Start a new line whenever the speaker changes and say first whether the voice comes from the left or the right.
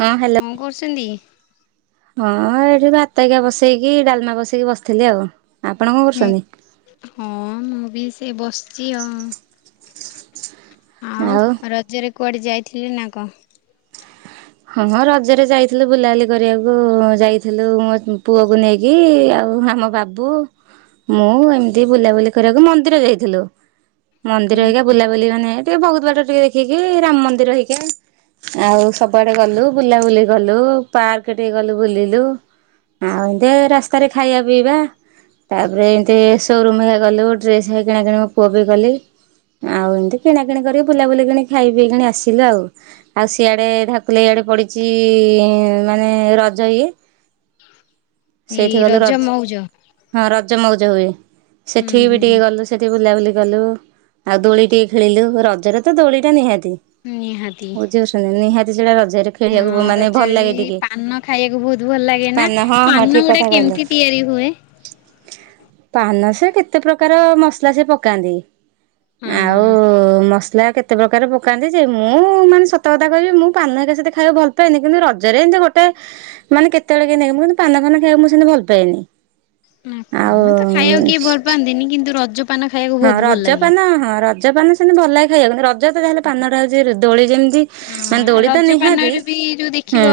right: ହଁ ହ୍ୟାଲୋ
left: କଣ କରୁଛନ୍ତି?
right: ହଁ ଏଠି ଭାତ ଏଇକା ବସେଇକି ଡାଲମା ବସେଇକି ବସିଥିଲି ଆଉ, ଆପଣ କଣ
left: ହୁଁ।
right: କରୁଛନ୍ତି?
left: ହଁ ମୁଁ ବି ସେଇ ବସିଛି ଆଉ। ଆଉ ରଜରେ କୁଆଡ଼େ ଯାଇଥିଲେ ନା କଣ?
right: ହଁ ହ ରଜରେ ଯାଇଥିଲୁ ବୁଲାବୁଲି କରିବାକୁ ଯାଇଥିଲୁ ମୋ ପୁଅକୁ ନେଇକି ଆଉ ଆମ ବାବ୍ ବୁ ମୁଁ ଏମତି ବୁଲାବୁଲି କରିବାକୁ ମନ୍ଦିର ଯାଇଥିଲୁ। ମନ୍ଦିର ହେଇକା ବୁଲାବୁଲି ମାନେ ଟିକେ ବହୁତ ବାଟ ଟିକେ ଦେଖିକି ରାମ ମନ୍ଦିର ହେଇକି ଆଇଲୁ ଆଉ ସବୁଆଡେ ଗଲୁ ବୁଲାବୁଲି କଲୁ ପାର୍କ ଟିକେ ଗଲୁ ବୁଲିଲୁ। ଆଉ ଏମିତି ଆଉ ରାସ୍ତାରେ ଖାଇବା ପିଇବା ତାପରେ ଏମିତି ଏଇ ସୋରୁମ୍ ହେରା ଗଲୁ ଡ୍ରେସ୍ ହେରା କିଣାକିଣି ମୋ ପୁଅ ପାଇଁ କଲି। ଆଉ ଏମିତି କିଣା କିିଣି କରି ବୁଲାବୁଲି କିଣି ଖାଇ ପିଇକିଣି ଆସିଲୁ ଆଉ ଆଉ ସିଆଡେ ଧାକୁଲେଇ ଆଡେ ପଡିଛି ଇ ଇ ମାନେ ରଜ ଇଏ
left: ଏଇ
right: ସେଇଠି ଗଲୁ ରଜ
left: ମଉଜ।
right: ହଁ ରଜ ମଉଜ ହୁଏ
left: ହୁଁ
right: ସେଠିକି ବି
left: ହୁଁ।
right: ଟିକେ ଗଲୁ ସେଠି ବୁଲାବୁଲି କଲୁ ଆଉ ଦୋଳି ଟିକେ ଖେଳିଲୁ ରଜରେ ତ ଦୋଳି ଟା ନିହାତି।
left: ନିହାତି।
right: ବୁଝଛନ୍ତି ନିହାତି ସେଇଟା ରଜରେ ଖେଳିବାକୁ
left: ହଁ
right: ବ ମାନେ
left: ରଜରେ
right: ଭଲ
left: ବି
right: ଲାଗେ ଟିକେ
left: ପାନ ଖାଇବାକୁ ବହୁତ ଭଲ ଲାଗେ ନା
right: ପାନ ହଁ ହଁ
left: ପାନ
right: ଠିକ
left: ଗୁଡା
right: କଥା କହିଲେ।
left: କେମିତି ତିଆରି ହୁଏ?
right: ପାନ ସିଏ କେତେ ପ୍ରକାର ମସଲା ସିଏ ପକାନ୍ତି।
left: ହଁ ହଁ
right: ଆଉ ମସଲା କେତ ତେ ପ୍ରକାର ପକାନ୍ତି ଯେ ମୁଁ ମାନେ ସତକଥା କହିବି ମୁଁ ପାନ ଏତେ ସେତେ ଖାଇବାକୁ ଭଲ ପାଏନି କିନ୍ତୁ ରଜରେ ଏମିତି ଗୋଟାଏ ମାନେ କେତେବେଳେ କେମିତି ନେଇ ମୁଁ କିନ୍ତୁ ପାନ ଫାନ ଖାଇବାକୁ ମୁଁ ସେମିତି ଭଲ ପାଏନି।
left: ଓ ହୋ ପାନ ତ ଖାଇବାକୁ
right: ଆଉ
left: କିଏ ଭଲ ପାଆନ୍ତିନି କିନ୍ତୁ ରଜକୁ
right: ହଁ ରଜପାନ ହଁ ରଜପାନ ସେମିତି ଭଲ ଲାଗେ ଖାଇବାକୁ ଯେତେ ଯା ହେଲେ ପାନଟା ହଉଛି ଦୋଳି ଯେମିତି ମାନେ
left: ଅ
right: ଦୋଳି
left: ରଜ
right: ତ ନିହାତି
left: ପାନରେ ବି ଯୋଉ ଦେଖିବ
right: ହୁଁ।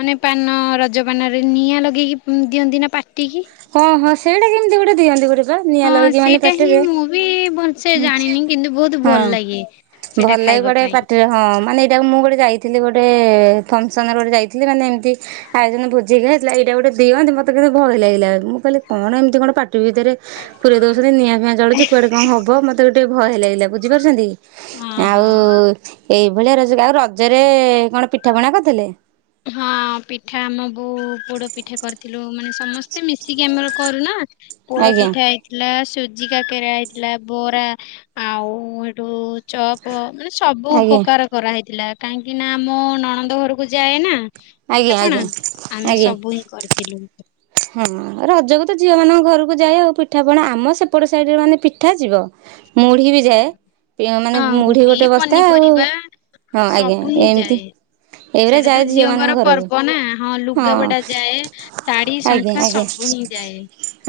left: ମାନେ ପାନ ରଜପାନରେ ନିଆଁ ଲଗେଇକି ଦିଅନ୍ତି ନା ପାଟିକି।
right: ହଁ ହଁ ସେଇଟା କେମିତି ଗୋଟେ ଦିଅନ୍ତି ଗୋଟେ ନିଆଁ
left: ହଁ
right: ଲଗେଇକି ମାନେ
left: ସେଇଟା ହିଁ
right: ପାଟିରେ
left: ମୁଁ ବି ଭଲସେ
right: ହୁଁ
left: ଜାଣିନି କିନ୍ତୁ ବହୁତ
right: ହଁ।
left: ଭଲ ଲାଗେ। ସେଇଟା
right: ଭଲ ଲାଗେ
left: ଖାଇବା
right: କୁଆଡେ
left: ପାଇଁ।
right: ପାଟିର ହଁ ମାନେ ଏଇଟାକୁ ମୁଁ ଗୋଟେ ଯାଇଥିଲି ଗୋଟେ ଫଙ୍କସନରେ ଗୋଟେ ଯାଇଥିଲି ମାନେ ଏମିତି ଆଉ ଦିନ ଭୋଜି ଖାଇଥିଲା ଏଇଟା ଗୋଟ ଦିଅନ୍ତି ମତେ କିନ୍ତୁ ଭୟ ଲାଗିଲା ମୁଁ କିହିଲି କଣଏମିତି କଣ ପାଟି ପାଟି ଭିତରେ ପୁରରେ ଦଉଛନ୍ତି ନିଆଁ ଫିଆଁ ଜଳୁଛି କୁଆଡେ କଣ ହବ ମତେ ବି ଟିକେ ଭୟ ଲାଗିଲା ବୁଝିପାରୁଛନ୍ତି? ଆଉ ଏଇଭଳିଆ ରଜରେ ଆଉ ରଜରେ କଣ ପିଠା ପଣା କରିଥିଲେ?
left: ହଁ ପିଠା ଆମ ବୋଉ ପୋଡ ପିଠା କରିଥିଲୁ ମାନେ ସମସ୍ତେ ମିଶିକି ଆମର କରୁନା।
right: ଆଜ୍ଞା
left: ପୋଡପିଠା ହେଇ ହେଇଥିଲା ସୁଜି କାକରା ହେଇଥିଲା ବରା ଆଉ ଏଠୁ ଚପ୍ ଚପ ମାନେ ସବୁ
right: ଆଜ୍ଞା
left: ପକାର କରାହେଇଥିଲା କାହିଁକି ନା ଆମ ନଣନ୍ଦ ଘରକୁ ଯାଏ ନା
right: ଆଜ୍ଞା
left: ପିଠାପଣା
right: ଆଜ୍ଞା
left: ଆମେ
right: ଆଜ୍ଞା।
left: ସବୁ ହିଁ କରିଥିଲୁ।
right: ହଁ ରଜକୁ ତ ଝିଅମାନଙ୍କ ଘରକୁ ଯାଏ ଆଉ ପିଠା ପଣା ଆମ ସେପଟ ସାଇଡରେ ମାନେ ପିଠା ଯିବ ମୁଢ଼ି ବି ଯାଏ। ମାନେ
left: ହଁ
right: ମୁଢି
left: ମୁଢ଼ି
right: ଗୋଟେ ବସ୍ତା ଆଉ
left: ପନିପରିବା
right: ହଁ ଆଜ୍ଞା
left: ସବୁ ହିଁ
right: ଏମିତି
left: ଯାଏ।
right: ଏଇଗୁରା
left: ସେଇଟା
right: ଯାଏ
left: ତ
right: ଝିଅ ମାନଙ୍କ
left: ଝିଅଙ୍କର
right: ଘରକୁ
left: ପର୍ବ ନା ହଁ ଲୁଗାପଟା ଯାଏ। ଶାଢୀ
right: ଆଜ୍ଞା
left: ଶଙ୍ଖା
right: ଆଜ୍ଞା
left: ସବୁ ହିଁ ଯାଏ।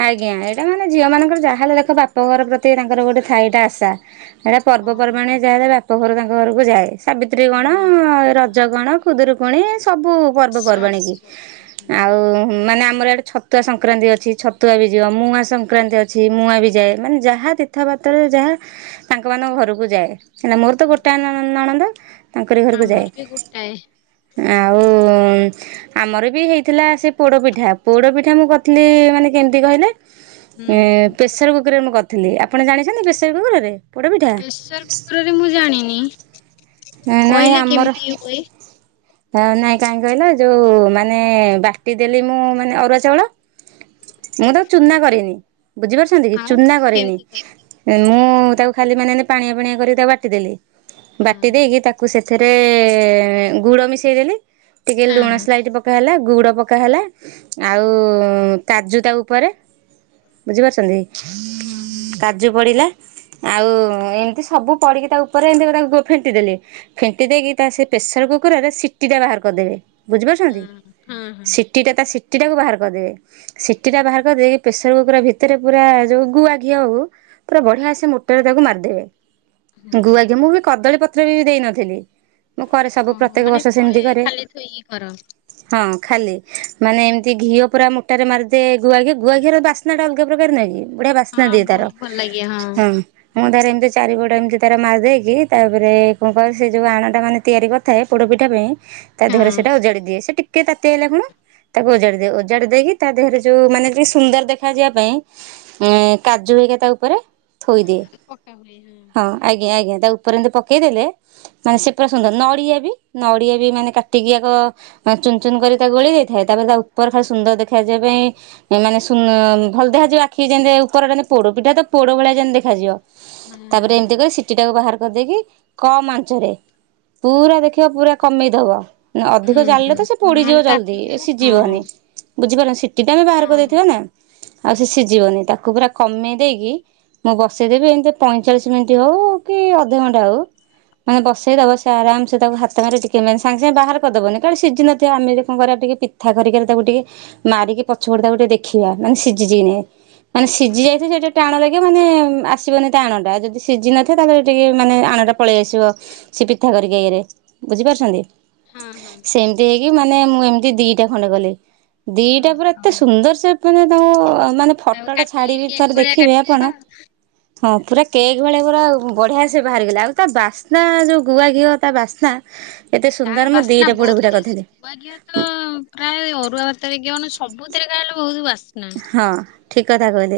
right: ଆଜ୍ଞା ଏଇଟା ମାନେ ଝିଅମାନଙ୍କର ଯାହାହେଲେ ଦେଖ ବାପ ଘର ପ୍ରତି ତାଙ୍କର ଗୋଟେ ଥାଏ ଗୋଟେ ଆସା- ଏଇଟା
left: ହଁ
right: ପର୍ବପର୍ବାଣି ଯାହାଲେ ବାପ ଘରୁ ତାଙ୍କ ଘରକୁ ଯାଏ ସାବିତ୍ରୀ କଣ
left: ନିହାତି ହଁ
right: ରଜ କଣ? ଖୁଦରୁକୁଣୀ ସବୁ ପର୍ବପର୍ବାଣୀ
left: ସବୁ
right: କି
left: ସବୁ
right: ଆଉ ମାନେ ଆ ଆମର ଇଆଡେ ଛତୁଆ ସଂକ୍ରାନ୍ତି ଅଛି ଛତୁଆ ବି ଯିବ ମୁଆଁ ସଂକ୍ରାନ୍ତି ଅଛି ମୁଆଁ ବି ଯାଏ ମାନେ ଯାହା କଥାବାର୍ତ୍ତାରୁ ଯାହା ତାଙ୍କ ମାନଙ୍କ ଘରକୁ ଯାଏ। ସିନା ମୋର ତ
left: ହୁଁ
right: ଗୋଟାଏ ନଣନ୍ଦ ତାଙ୍କରି ଘରକୁ ଯାଏ।
left: ଆମର ବି ଗୋଟାଏ
right: ଆଉ ଆମର ବି ହେଇଥିଲା ସେ ପୋଡପିଠା। ପୋଡ଼ପିଠା ମୁଁ କରିଥିଲି ମାନେ କେମିତି କହିଲେ
left: ହୁଁ କେମିତି
right: ପ୍ରେସରକୁ
left: କରିଥିଲେ?
right: ରେ ମୁଁ କହିଥିଲି ଆପଣ ଜାଣିଛନ୍ତି ପେସର କୁକୁରରେ ପୋଡପିଠା।
left: ପ୍ରେସରକୁକରରେ ମୁଁ ଜାଣିନି।
right: ନାଇଁ
left: କହିଲେ
right: ଆମର
left: କେମିତି ହୁଏ
right: ହ ନାଇଁ କାହିଁ କହିଲ ଯୋଉ ମାନେ ବାଟି ଦେଲି ମୁଁ ମାନେ ଅରୁଆ ଚାଉଳ ମୁଁ ତାକୁ ଚୁନା କରିନି ବୁଝିପାରୁଛନ୍ତି କି
left: ଆଉ
right: ଚୁନା କରିନି।
left: କେମିତି କଲେ?
right: ମୁଁ ତାକୁ ଖାଲି ମାନେ ପାଣିଆ ପାାଣିଆ କରି ତାକୁ ବାଟିଦେଲି।
left: ହଁ
right: ବାଟି ଦେଇକି ତାକୁ ସେଥିରେ ଗୁଡ ମିଶେଇ ଦେଲି ଟିକେ
left: ହଁ
right: ଲୁଣ
left: ହଁ
right: ସ୍ଲାଇଟ ପ ପକା ହେଲା ଗୁଡ଼ ପକା ହେଲା ଆଉ କାଜୁ ତା ଉପରେ ବୁଝିପାରୁଛନ୍ତି
left: ହଁ ହଁ
right: କାଜୁ ପଡିଲା। ଆଉ ଏମତି ସବୁ ପଡିକି ତା ଉପରେ ଏମିତି ଫେଣ୍ଟି ଦେଲି ଫେଣ୍ଟି ଦେଇକି ତା ସେ ପ୍ରେସର କୁକରରେ ସିଟି ଟା ବାହାର କରିଦେବେ।
left: ହଁ
right: ବୁଝିପାରୁଛନ୍ତି
left: ହଁ ହଁ
right: ସିଟିଟା ତା ସିଟିଟାକୁ ବାହାର କରିଦେବେ। ସିଟି ଟା ବାହାର କରିଦେଇକି ପ୍ରେସର କୁକର ଭିତରେ ପୁରା ଯୋଉ ଗୁଆ ଘିଅ ହଉ। ପୁରା ବଢିଆ ସେ ମୋଟାରେ ତାକୁ ମାରିଦେବେ।
left: ହଁ।
right: ଗୁଆଘିଅ ମୁଁ ବି କଦଳୀ ପତ୍ର ବି ଦେଇ ନଥିଲି।
left: ଅ ହ ମାନେ ତଳେ ଖାଲି ଥୋଇକି କର।
right: ହଁ ଖାଲି ମାନେ ଏମିତି ଘିଅ ପୁରା ମୋଟାରେ ମାରିଦିଏ ଗୁଆଘିଅ ଗୁଆ ଘିଅର ବାସ୍ନାଟା ଅଲଗା ପ୍ରକାର ନୁହଁ କି? ବଢିଆ
left: ହଁ
right: ବାସ୍ନାଦିଏ ତାର
left: ବହୁତ ଭଲ ଲାଗେ
right: ହଁ ମୁଁ ତାର ଏମିତି ଚାରିପଟେ ଏମିତି ତାର ମାରି ଦେଇକି ତାପରେ କଣ କହ ସେ ଯେଉଁ ଆଣଟା ମାନେ ତିଆରି କରିଥାଏ ପୋଡ଼ପିଠା ପାଇଁ। ତା ଦେହରେ
left: ହଁ
right: ସେଟା ଉଜାଡି ଦିଏ ସେ ଟିକେ କିଏ ତାତିଆ ହେଲା କଣ ତାକୁ ଓଜାଡି ଦେଇ ଓଜାଡି ଦେଇକି ତା ଦେହରେ ଯୋଉ ମାନେ ଟିକେ ସୁନ୍ଦର ଦେଖା ଯିବା ପାଇଁ ଉଁ କାଜୁ ହେରିକା ତା ଉପରେ ଥୋଇଦିଏ
left: ପକା ହୁଏ
right: ହଁ ଆଜ୍ଞା ଆଜ୍ଞା ତାଉ ଉପରେ ଏମିତି ପକେଇଦେଲେ ମାନେ ସେ ପୁରା ସୁନ୍ଦର ନଡିଆ ବି ନଡିଆ ବି ମାନେ କାଟିକି ଚୁନ ଚୁନ କରି ତା ଗୋଳି ଦେଇଥାଏ ତାପରେ ତା ଉପର ଖାଲି ସୁନ୍ଦର ଦେଖାଯିବା ପାଇଁ ମାନେ ସୁ ଭଲ ଦେଖାଯିବ ଆଖି ଯେମତି ଉପର ଯେ ପୋଡ ପିଠା ତ ପୋଡ ଭଳିଆ ଯେମତି ଦେଖାଯିବ।
left: ହଁ
right: ତାପରେ
left: ହଁ।
right: ଏମିତି କ ସିଟି ଟାକୁ ବାହାର କରିଦେଇକି କମ ଆଞ୍ଚରେ ପୁରା ଦେଖିବ ପୁରା କମେଇଦବ ନା
left: ହୁଁ
right: ଅଧିକ
left: ହୁଁ
right: ଜାଳିଲେ ତ ସେ ପୋଡିଯିବ
left: ନହେଲେ
right: ଜଲ୍ଦି
left: ତାତିଯିବ ହଁ
right: ସିଝିବନି। ବୁଝିପାରୁନ ସିଟି ଟା ଆମେ ବାହାର
left: ହଁ ହଁ।
right: କରିଦେଇଥିବା ନା ଆଉ ସେ ସିଝିବନି ତାକୁ ପୁରା କମେଇ ଦେଇକି ମୁଁ ବସେଇଦେବି ଏମିତି ପଇଁଚାଳିଶ ମିନିଟ୍ ହଉ କି ଅଧଘଣ୍ଟା ହଉ ମାନେ ବସେଇଦବ ସେ ଆରାମ ସେ ତାକୁ ହାତ ମାରି ଟିକେ ମାନେ ସାଙ୍ଗେ ସାଙ୍ଗେ ବାହାର କରିଦବନି କାଳେ ସିଝିନ ନଥିବ ଆମେ କଣ କରିବା ଟିକେ ପିଠା କରିକାରେ ତାକୁ ଟିକେ ମାରିକି ପଛ ପଟେ ତାକୁ ଟିକେ ଦେଖିବ ମାନେ ସିଝି କି ନାଇଁ। ମାନେ ସିଝି ଯାଇଥିବ ସେଟା ଟାଣ ଲାଗେ ମାନେ ଆସିବନି ଆଣଟା ଯଦି ସିଝିନଥାଏ ତାହେଲେ ଟିକେ ମାନେ ଆଣଟା ପଳେଇ ଆସିବ ସେ ପିଠାଖରିକା ଇଏରେ ବୁଝିପାରୁଛନ୍ତି।
left: ହୁଁ ହୁଁ।
right: ସେମିତି ହେଇକି ମାନେ ମୁଁ ଏମିତି ଦିଟା ଖଣ୍ଡେ କଲି। ଦିଟା ପୁରା ଏତେ
left: ଓହୋ
right: ସୁନ୍ଦର ସେ ମାନେ ତମ ମାନେ
left: ତାକୁ
right: ଫଟୋଟା
left: କାଟିକି
right: ଛାଡିବି
left: କେକ୍
right: ଥରେ
left: ଭଳିଆ
right: ଦେଖିବେ
left: କାଟିଥିବ
right: ଆପଣ ହଁ ପୁରା କେକ୍ ଭଳିଆ ପୁରା ବଢ଼ିଆ ସେ ବାହାରିଗଲା ଆଉ ତା ବାସ୍ନା ଯେଉଁ ଗୁଆଘିଅ ତା ବାସ୍ନା ଏତେ
left: ତା
right: ସୁନ୍ଦର ମୁଁ
left: ବାସ୍ନା
right: ଦିଟା
left: ବହୁତ
right: ପୋଡପିଠା
left: ଟେଷ୍ଟ।
right: କରିଥିଲି।
left: ଗୁଆ ଘିଅ ତ ପ୍ରାୟ ଅରୁଆ ଭାତରେ କଣ ସବୁଥିରେ ଖାଇଲେ ବହୁତ ବାସ୍ନା।
right: ହଁ ଠିକ କଥା କହିଲେ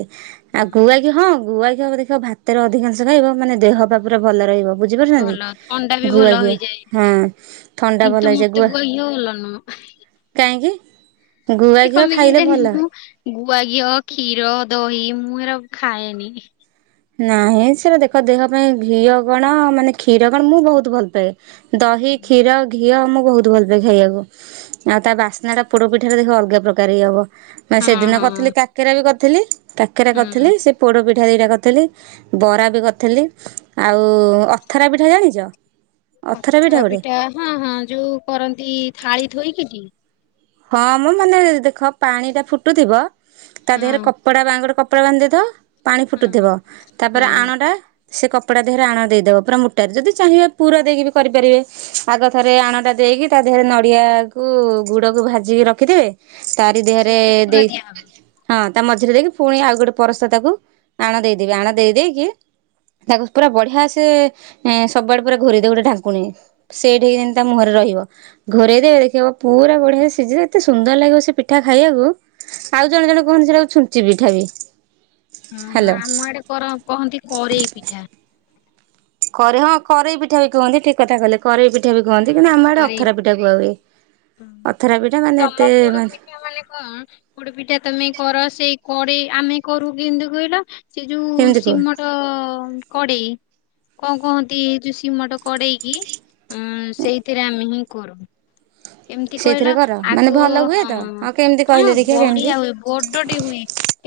right: ଆଉ
left: ହୁଁ
right: ଗୁଆଘିଅ ହଁ। ଗୁଆଘିଅକୁ ଦେଖିବ ଭାତରେ ଅଧିକାଂଶ ଖାଇବ ମାନେ ଦେହପା ପୁରା ଭଲ ରହିବ। ବୁଝିପାରୁଛନ୍ତି
left: ଭଲ ଥଣ୍ଡା ବି ଭଲ
right: ଗୁଆଘିଅ
left: ହେଇଯାଏ
right: ହଁ ଥଣ୍ଡା ଭଲ ହେଇଯାଏ ଗୁଆ
left: ହ
right: କାହିଁକି? ଗୁଆ ଘିଅ
left: ପାଇଁ
right: ଖାଇଲେ
left: କେଜାଣି
right: ଭଲ।
left: ମୁଁ ଗୁଆ ଘିଅ କ୍ଷୀର ଦହି ମୁଁ ଏରା ଖାଏନି।
right: ନାହିଁ ସ ଦେଖ ଦେହ ପାଇଁ ଘିଅ କଣ ମାନେ କ୍ଷୀର କଣ ମୁଁ ବହୁତ ଭଲ ପାଏ। ଦହି କ୍ଷୀର ଘି ଘିଅ ମୁଁ ବହୁତ ଭଲ ପାଏ ଖାଇବାକୁ ଆଉ ତା ବାସ୍ନା ଟା ପୋଡ ପିଠାରେ ଦେଖ ଅଲଗା ପ୍ରକାର ହଇ ହବ ମ
left: ହଁ
right: ସେଦିନ
left: ହଁ
right: କରିଥିଲି କାକେରା ବି କରିଥିଲି କାକେରା
left: ହୁଁ।
right: କରିଥିଲି ସେ ପୋଡ ପିଠା ଦିଟା କରି ଥିଲି ବରା ବି କରିଥିଲି ଆଉ ଅଥରା ପିଠା ଜାଣିଛ?
left: ଅଥରା ପିଠା ହଁ ହଁ ଯୋଉ କରନ୍ତି ଥାଳି ଥୋଇକି।
right: ହଁ ମୁଁ ମାନେ ଦେଖ ପାଣିଟା ଫୁଟୁଥିବ। ତା
left: ହଁ
right: ଦେହରେ କପଡା ବା ଗୋଟ କପଡା ବାନ୍ଧିଦ ପାଣି ଫୁଟୁଥିବ
left: ହଁ
right: ତାପରେ
left: ହଁ।
right: ଆଣ ଟା ସେ କପଡା ଦେହରେ ଆଣ ଦେଇଦବ ପୁରା ମଟାରେ ଯଦି ଚାହିଁବେ ପୁରା ଦେଇକି ବି କରିପାରିବେ। ଆଗ ଥରେ ଆଣ ଟା ଦେଇକି ତା ଦେହରେ ନଡିଆକୁ ଗୁ ଗଡକୁ ଭାଜିକି ରଖିଥବେ ତାରି ଦେହରେ
left: ସେଇଥିରେ ପୁର
right: ଦେଇ
left: ଦିଆହବ?
right: ହଁ ତା ମଝିରେ ଦେଇକି ପୁଣି ଆଉ ଗୋଟେ ପରସ୍ତା ତାକୁ ଆଣ ଦେଇଦେବି ଆଣ ଦେଇ ଦେଇକି ତାକୁ ପୁରା ବଢିଆ ସେ ସବୁଆଡେ ପୁରା ଘୋରିଦ ଗୋଟେ ଢାଙ୍କୁକୁଣୀ ସେଇଠିିନ ତା ମୁହଁରେ ରହିବ ଘରେ ଦେବେ ଦେଖିବ ପୁରା ପଡଆ ସିଝ ଏତେ ସୁନ୍ଦର ଲାଗିବ ସେ ପିଠା ଖାଇବାକୁ। ଆଉ ଜଣେ ଜଣ କହନ୍ତି ସେଇଟାକୁ ଛୁଞ୍ଚି ପିଠା ବି
left: ଓହୋ
right: ହ୍ୟାଲୋ
left: ଆମ ଆଡେ କର କହନ୍ତି କରେଇ ପିଠା
right: କରେ ହଁ କଇ ପିଠା ବି କୁହନ୍ତି ଠିକ କଥା କହଲେ କରେଇ ପିଠା ପଠା ବି
left: ହଁ।
right: କୁହନ୍ତି କିନ୍ତୁ ଆମ ଆଡ଼େ
left: କରେଇ
right: ଅଥରାପିଠା କୁଆ
left: ପିଠା
right: ହୁଏ ଅଥରାପିଠା ମାନେ ଏତୋନେ
left: ପ ମାନେ କଣ କୋଡ ପିଠା ତମେ କର ସେଇ କଡେଇ ଆମେ କରୁ କେନ୍ଦୁ କହିଲ ସେ ଯୋଉ
right: କେମିତି କୁହ
left: ସିମଟ କଡେଇ କଣ କହନ୍ତି ଏ ଯୋଉ ସିମଟ କଡେଇକି ଉ ସେଇଥିରେ ଆମେ ହିଁ କରୁ ଏମିତି କହିଲ
right: ସେଇଥିରେ କର ମାନେ
left: ଆଗ
right: ଭଲ ହୁଏ
left: ହଁ
right: ତ କେମିତି
left: ହଁ
right: କହିଲେ ଦେଖିବା
left: ବଡି
right: କେମିତି
left: ଆଉ ବଡଟେ ହୁଏ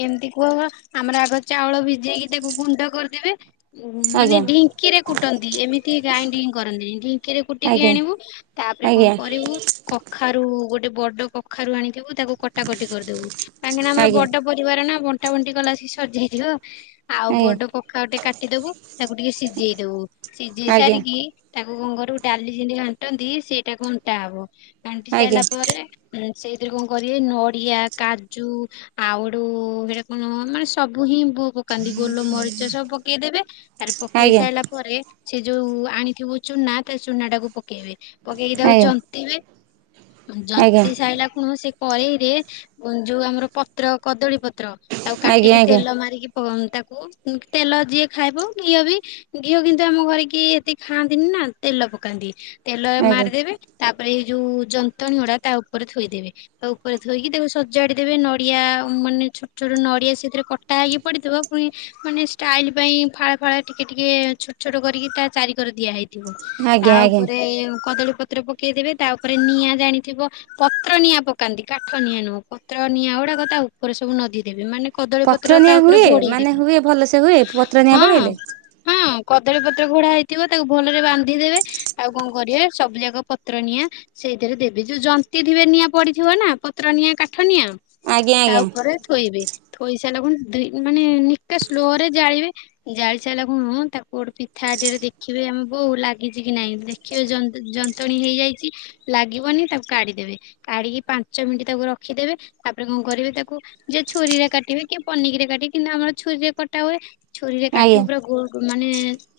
left: ଏମିତି କୁହ ଆମର ଆଗ ଚାଉଳ ଭିଜେଇକି ତାକୁ ଗୁଣ୍ଡ କରିଦେବେ। ଉ ମାନେ
right: ଆଜ୍ଞା
left: ଢିଙ୍କିରେ କୁଟନ୍ତି ଏମିତି ଗାଇନଡିଙ୍ଗ କରନ୍ତିନି। ଢିଙ୍କିରେ କୁଟିକି
right: ଆଜ୍ଞା
left: ଆଣିବୁ। ତାପରେ
right: ଆଜ୍ଞା
left: କଣ କରିବୁ କଖାରୁ ଗୋଟେ ବଡ କଖାରୁ ଆଣିଥିବୁ ତାକୁ କଟାକଟି କରିଦେବୁ କାହିଁକିନା ଆମର
right: ଆଜ୍ଞା
left: ବଡ ପରିବାର ନା ବଣ୍ଟା ବଣ୍ଟି କଲାଆଳୁକୁ ସେ ସରିଯାଇଥିବ। ଆଉ ବଡ କଖାରୁ ଟେ କାଟିଦବୁ ତାକୁ ଟିକେ ସିଜେଇ ଦବୁ ସିଜେଇ
right: ଆଜ୍ଞା ଆଜ୍ଞା
left: ସାରିକି ତାକୁ କଣ କରିବୁ ଡାଲି ଯେମିତି ଘାଣ୍ଟନ୍ତି ସେଇଟା ଘଣ୍ଟା ହବ। ଘାଣ୍ଟି ସାଇଲା
right: ଆଜ୍ଞା ଆଜ୍ଞା
left: ପରେ ସେଇଥିରେ କଣ କରିବେ ନଡିଆ କାଜୁ ଆଉ ହେଟୁ ସେଇଟା କଣ ମାନେ ସବୁ ହିଁ ବୁ ପକାନ୍ତି ଗୋଲ ମରିଚ ସବୁ ପକେଇଦେବେ ଆରେ ପକେଇ
right: ଆଜ୍ଞା
left: ସାରିଲା ପରେ ସେ ଯୋଉ ଆଣିଥିବୁ ଚୁନା ତା ଚୁନା ଟାକୁ ପକେଇବେ ପକେଇକି ତାକୁ
right: ଆଜ୍ଞା
left: ଜନ୍ତିବେ।
right: ଆଜ୍ଞା
left: ଜନ୍ତିି ସାରିଲା କୁଣ ସେ କଳେଇ ରେ ଯୋଉ ଆମର ପତ୍ର କଦଳୀ ପତ୍ର ଆଉ
right: ଆଜ୍ଞା
left: କାଟିକି
right: ଆଜ୍ଞା
left: ତେଲ ମାରିକି ପ ତାକୁ ତେଲ ଯିଏ ଖାଇବ ଘିଅ ବି ଘିଅ କିନ୍ତୁ ଆମ ଘରେ କିିଏ ଏତେ ଖାଆନ୍ତିନି ନା ତେଲ ପକାନ୍ତି। ତେଲ
right: ଆଜ୍ଞା
left: ମାରିଦେବେ ତାପରେ ଏଇ ଯୋଉ ଯନ୍ତଣୀ ଗୁଡା ତା ଉପରେ ଥୋଇଦେବେ। ତା ଉପରେ ଥୋଇକି ତାକୁ ସଜାଡିଦେବେ ନଡିଆ ମାନେ ଛୋଟ ଛୋଟ ନଡିଆ ସେଥିରେ କଟା ହେଇକି ପଡିଥିବ ପୁଣି ମାନେ ଷ୍ଟାଇଲ ପାଇଁ ଫାଳ ଫାଳ ଟିକେ ଟିକେ ଛୋଟ ଛୋଟ କରିକି ତା ଚାରି କର ଦିଆହେଇ ଥିବ ତା
right: ଆଜ୍ଞା ଆଜ୍ଞା
left: ଉପରେ କଦଳୀ ପତ୍ର ପକେଇଦେବେ ତା ଉପରେ ନିଆଁ ଜାଣିଥିବ ପତ୍ର ନିଆଁ ପକାନ୍ତି କାଠ ନିଆଁ ନୁହଁ ପତ୍ର ନିଆଁ ଉଡାକ ତା ଉପରେ ସବୁ ନଦୀ ଦେବେ ମାନେ କଦଳୀ ପତ୍ର ତା
right: ନିଆଁ
left: ଉପରେ
right: ହୁଏ
left: ଘୋଡେଇ
right: ମାନେ
left: ଦେବେ
right: ହୁଏ ଭଲସେ ହୁଏ ପତ୍ର ନିଆଁ ପକେଇଲେ
left: ହଁ। ହଁ କଦଳୀ ପତ୍ର ଘୋଡା ହେଇଥିବ ତାକୁ ଭଲରେ ବାନ୍ଧିଦେବେ। ଆଉ କଣ କରିବେ ସବୁ ଯାକ ପତ୍ର ନିଆଁ ସେଇଥିରେ ଦେବି ଯୋଉ ଜନ୍ତନ୍ତି ଥିବେ ନିଆଁ ପଡିଥିବ ନା ପତ୍ର ନିଆଁ କାଠ ନିଆଁ।
right: ଆଜ୍ଞା
left: ତା
right: ଆଜ୍ଞା
left: ଉପରେ ଥୋଇବେ ଥୋଇ ସାରିଲା ଖୁଣି ମାନେ ନିକା ସ୍ଲୋ ରେ ଜାଳିବେ। ଜାଳି ସଇଲା ଖୁଣୁ ତାକୁ ଗୋଟେ ପିଠା ଆଟିଆ ରେ ଦେଖିବେ ଆମେ ବୋଉ ଲାଗିଛି କି ନାଇଁ ଦେ ଖିବେ ଯ ଯନ୍ତଣୀ ହେଇଯାଇଛି ଲାଗିବନି ତାକୁ କାଢିଦେବେ। କାଢିକି ପାଞ୍ଚ ମିନିଟ୍ ତାକୁ ରଖିଦେବେ। ତାପରେ କଣ କରିବେ ତାକୁ ଯିଏ ଛୁରୀରେ କାଟିବେ କିଏ ପନିକିରେ କାଟିବେ କିନ୍ତୁ ଆମର ଛୁରୀରେ କଟା ହୁଏ। ଛୁରୀରେ କାଟିବୁ
right: ଆଜ୍ଞା
left: ପୁରା ଗୋଲ ମାନେ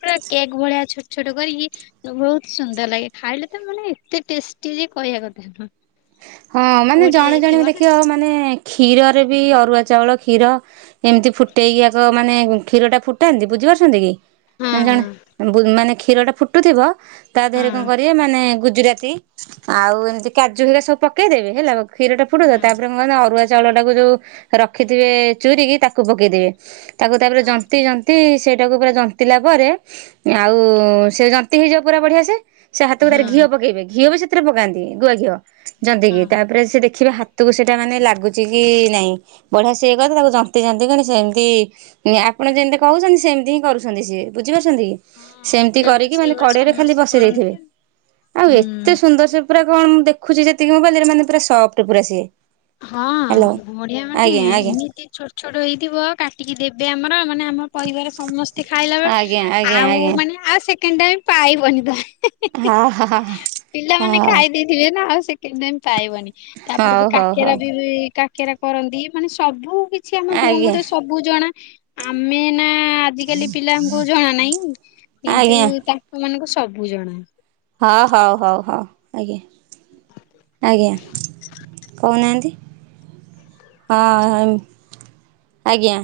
left: ପୁରା କେକ୍ ଭଳିଆ ଛୋଟ ଛୋଟ କରିକି ବହୁତ ସୁନ୍ଦର ଲାଗେ ଖାଇଲେ ତ ମାନେ ଏତେ ଟେଷ୍ଟି ଯେ କହିବା କଥା ନୁହଁ।
right: ହଁ ମାନେ
left: ପୋଡି
right: ଜଣେ ଜଣେ
left: ଯାଇଥିବ
right: ଦେଖିବ ମାନେ କ୍ଷୀରରେ ବି ଅରୁଆ ଚାଉଳ କ୍ଷୀର ଏମିତି ଫୁଟେଇକି ଆଗ ମାନେ କ୍ଷୀର ଟା ଫୁଟାନ୍ତି ବୁଝିପାରୁଛନ୍ତି କି?
left: ନା
right: ମାନେ
left: ହଁ
right: ଜଣେ
left: ହଁ
right: ମାନେ କ୍ଷୀର ଟା ଫୁଟୁଥିବ ତା ଦେହରେ
left: ହଁ।
right: କଣ କରିବେ ମାନେ ଗୁଜୁରାତି ଆଉ ଏମିତି କାଜୁ ହେରିକା ସବୁ ପକେଇଦେବେ ହେଲା କ୍ଷୀର ଟା ଫୁଟୁ ଥିବ
left: ହଁ
right: ତାପରେ କଣ କରିବ ଅରୁଆ ଚାଉଳ ଟାକୁ ଯୋଉ ରଖିଥିବେ ଚୁରି କିି ତାକୁ ପକେଇଦେବେ। ତାକୁ ତାପରେ
left: ହଁ।
right: ଜନ୍ତି ଜନ୍ତି ସେଇଟାକୁ ପୁରା ଜନ୍ତିଲା ପରେ। ଆଉ ସେ ଯନ୍ତିି ହେଇଯିବ ପୁରା ବଢିଆ ସେ। ସେ ହାତକୁ ତାର
left: ହଁ
right: ଘିଅ ପକେଇବେ ଘିଅ ବି ସେଥିରେ ପକାନ୍ତି ଗୁଆ ଘିଅ ଜନ୍ତି
left: ହଁ।
right: କି ତାପରେ ସେ ଦେଖିବେ ହା ତକୁ ସେଇଟା ମାନେ ଲାଗୁଛି କି ନାଇଁ ବଢ଼ିଆ ସିଏ କଲେ ତାକୁ ଯନ୍ତି ଜନ୍ତି କି ସେ ସେମିତି ଆପଣ ଯେମିତି କହୁଛନ୍ତି ସେମିତି ହିଁ କରୁଛନ୍ତି ସିଏ ବୁଝିପାରୁଛନ୍ତି କି?
left: ହଁ
right: ସେମତି
left: ଆଜିକାଲି ତ
right: କରିକି ମାନେ
left: ସେଇଗୁରା
right: କଡେଇ ରେ ଖାଲି
left: ସମସ୍ତେ
right: ବସେଇ
left: କରନ୍ତି
right: ଦେଇଥିବେ
left: ଆଉ।
right: ଆଉ ଏତେ
left: ହୁଁ।
right: ସୁନ୍ଦର ସେ ପୁରା କଣ ମୁଁ ଦେଖୁଛି ଯେତିକି ମୋବାଇଲ ରେ ମାନେ ସଫ୍ଟ ପୁରା ସିଏ। ହ୍ୟାଲୋ
left: ହଁ ବଢ଼ିଆ ମାନେ
right: ଆଜ୍ଞା ଆଜ୍ଞା
left: ଏମିତି ଛୋଟ ଛୋଟ ହେଇଥିବ କାଟିକି ଦେବେ ଆମର ମାନେ ଆମ ପରିବାର ସମସ୍ତେ ଖାଇଲା ବେଳେ
right: ଆଜ୍ଞା ଆଜ୍ଞା
left: ଆଉ
right: ଆଜ୍ଞା।
left: ମାନେ ଆଉ ସେକେଣ୍ଡ ଟାଇମ ପାଇବନି ତମେ? ହି
right: ହଁ ହଁ
left: ହି
right: ହଁ
left: ପିଲାମାନେ
right: ହଉ
left: ଖାଇ ଦେଇଥିବେ ନା ଆଉ ସେକେଣ୍ଡ ଟାଇମ ପାଇବନି।
right: ହଉ ହଉ ହଉ।
left: ଇବି କାକେରା କରନ୍ତି ମାନେ ସବୁ କିଛି ଆମ ବୋଉଙ୍କୁ
right: ଆଜ୍ଞା
left: ତ ସବୁ ସବୁ ଜଣା ଆମେ ନା ଆଜିକାଲି ପିଲାଙ୍କୁ ଜଣା ନାହିଁ କିନ୍ତୁ
right: ଆଜ୍ଞା
left: ତା ସେମାନଙ୍କୁ ସବୁ ଜଣା।
right: ହଁ ହଉ ହଉ ହଉ ଆଜ୍ଞା। ଆଜ୍ଞା କହୁନାହାନ୍ତି? ହଁ ଅଁ ଆଜ୍ଞା।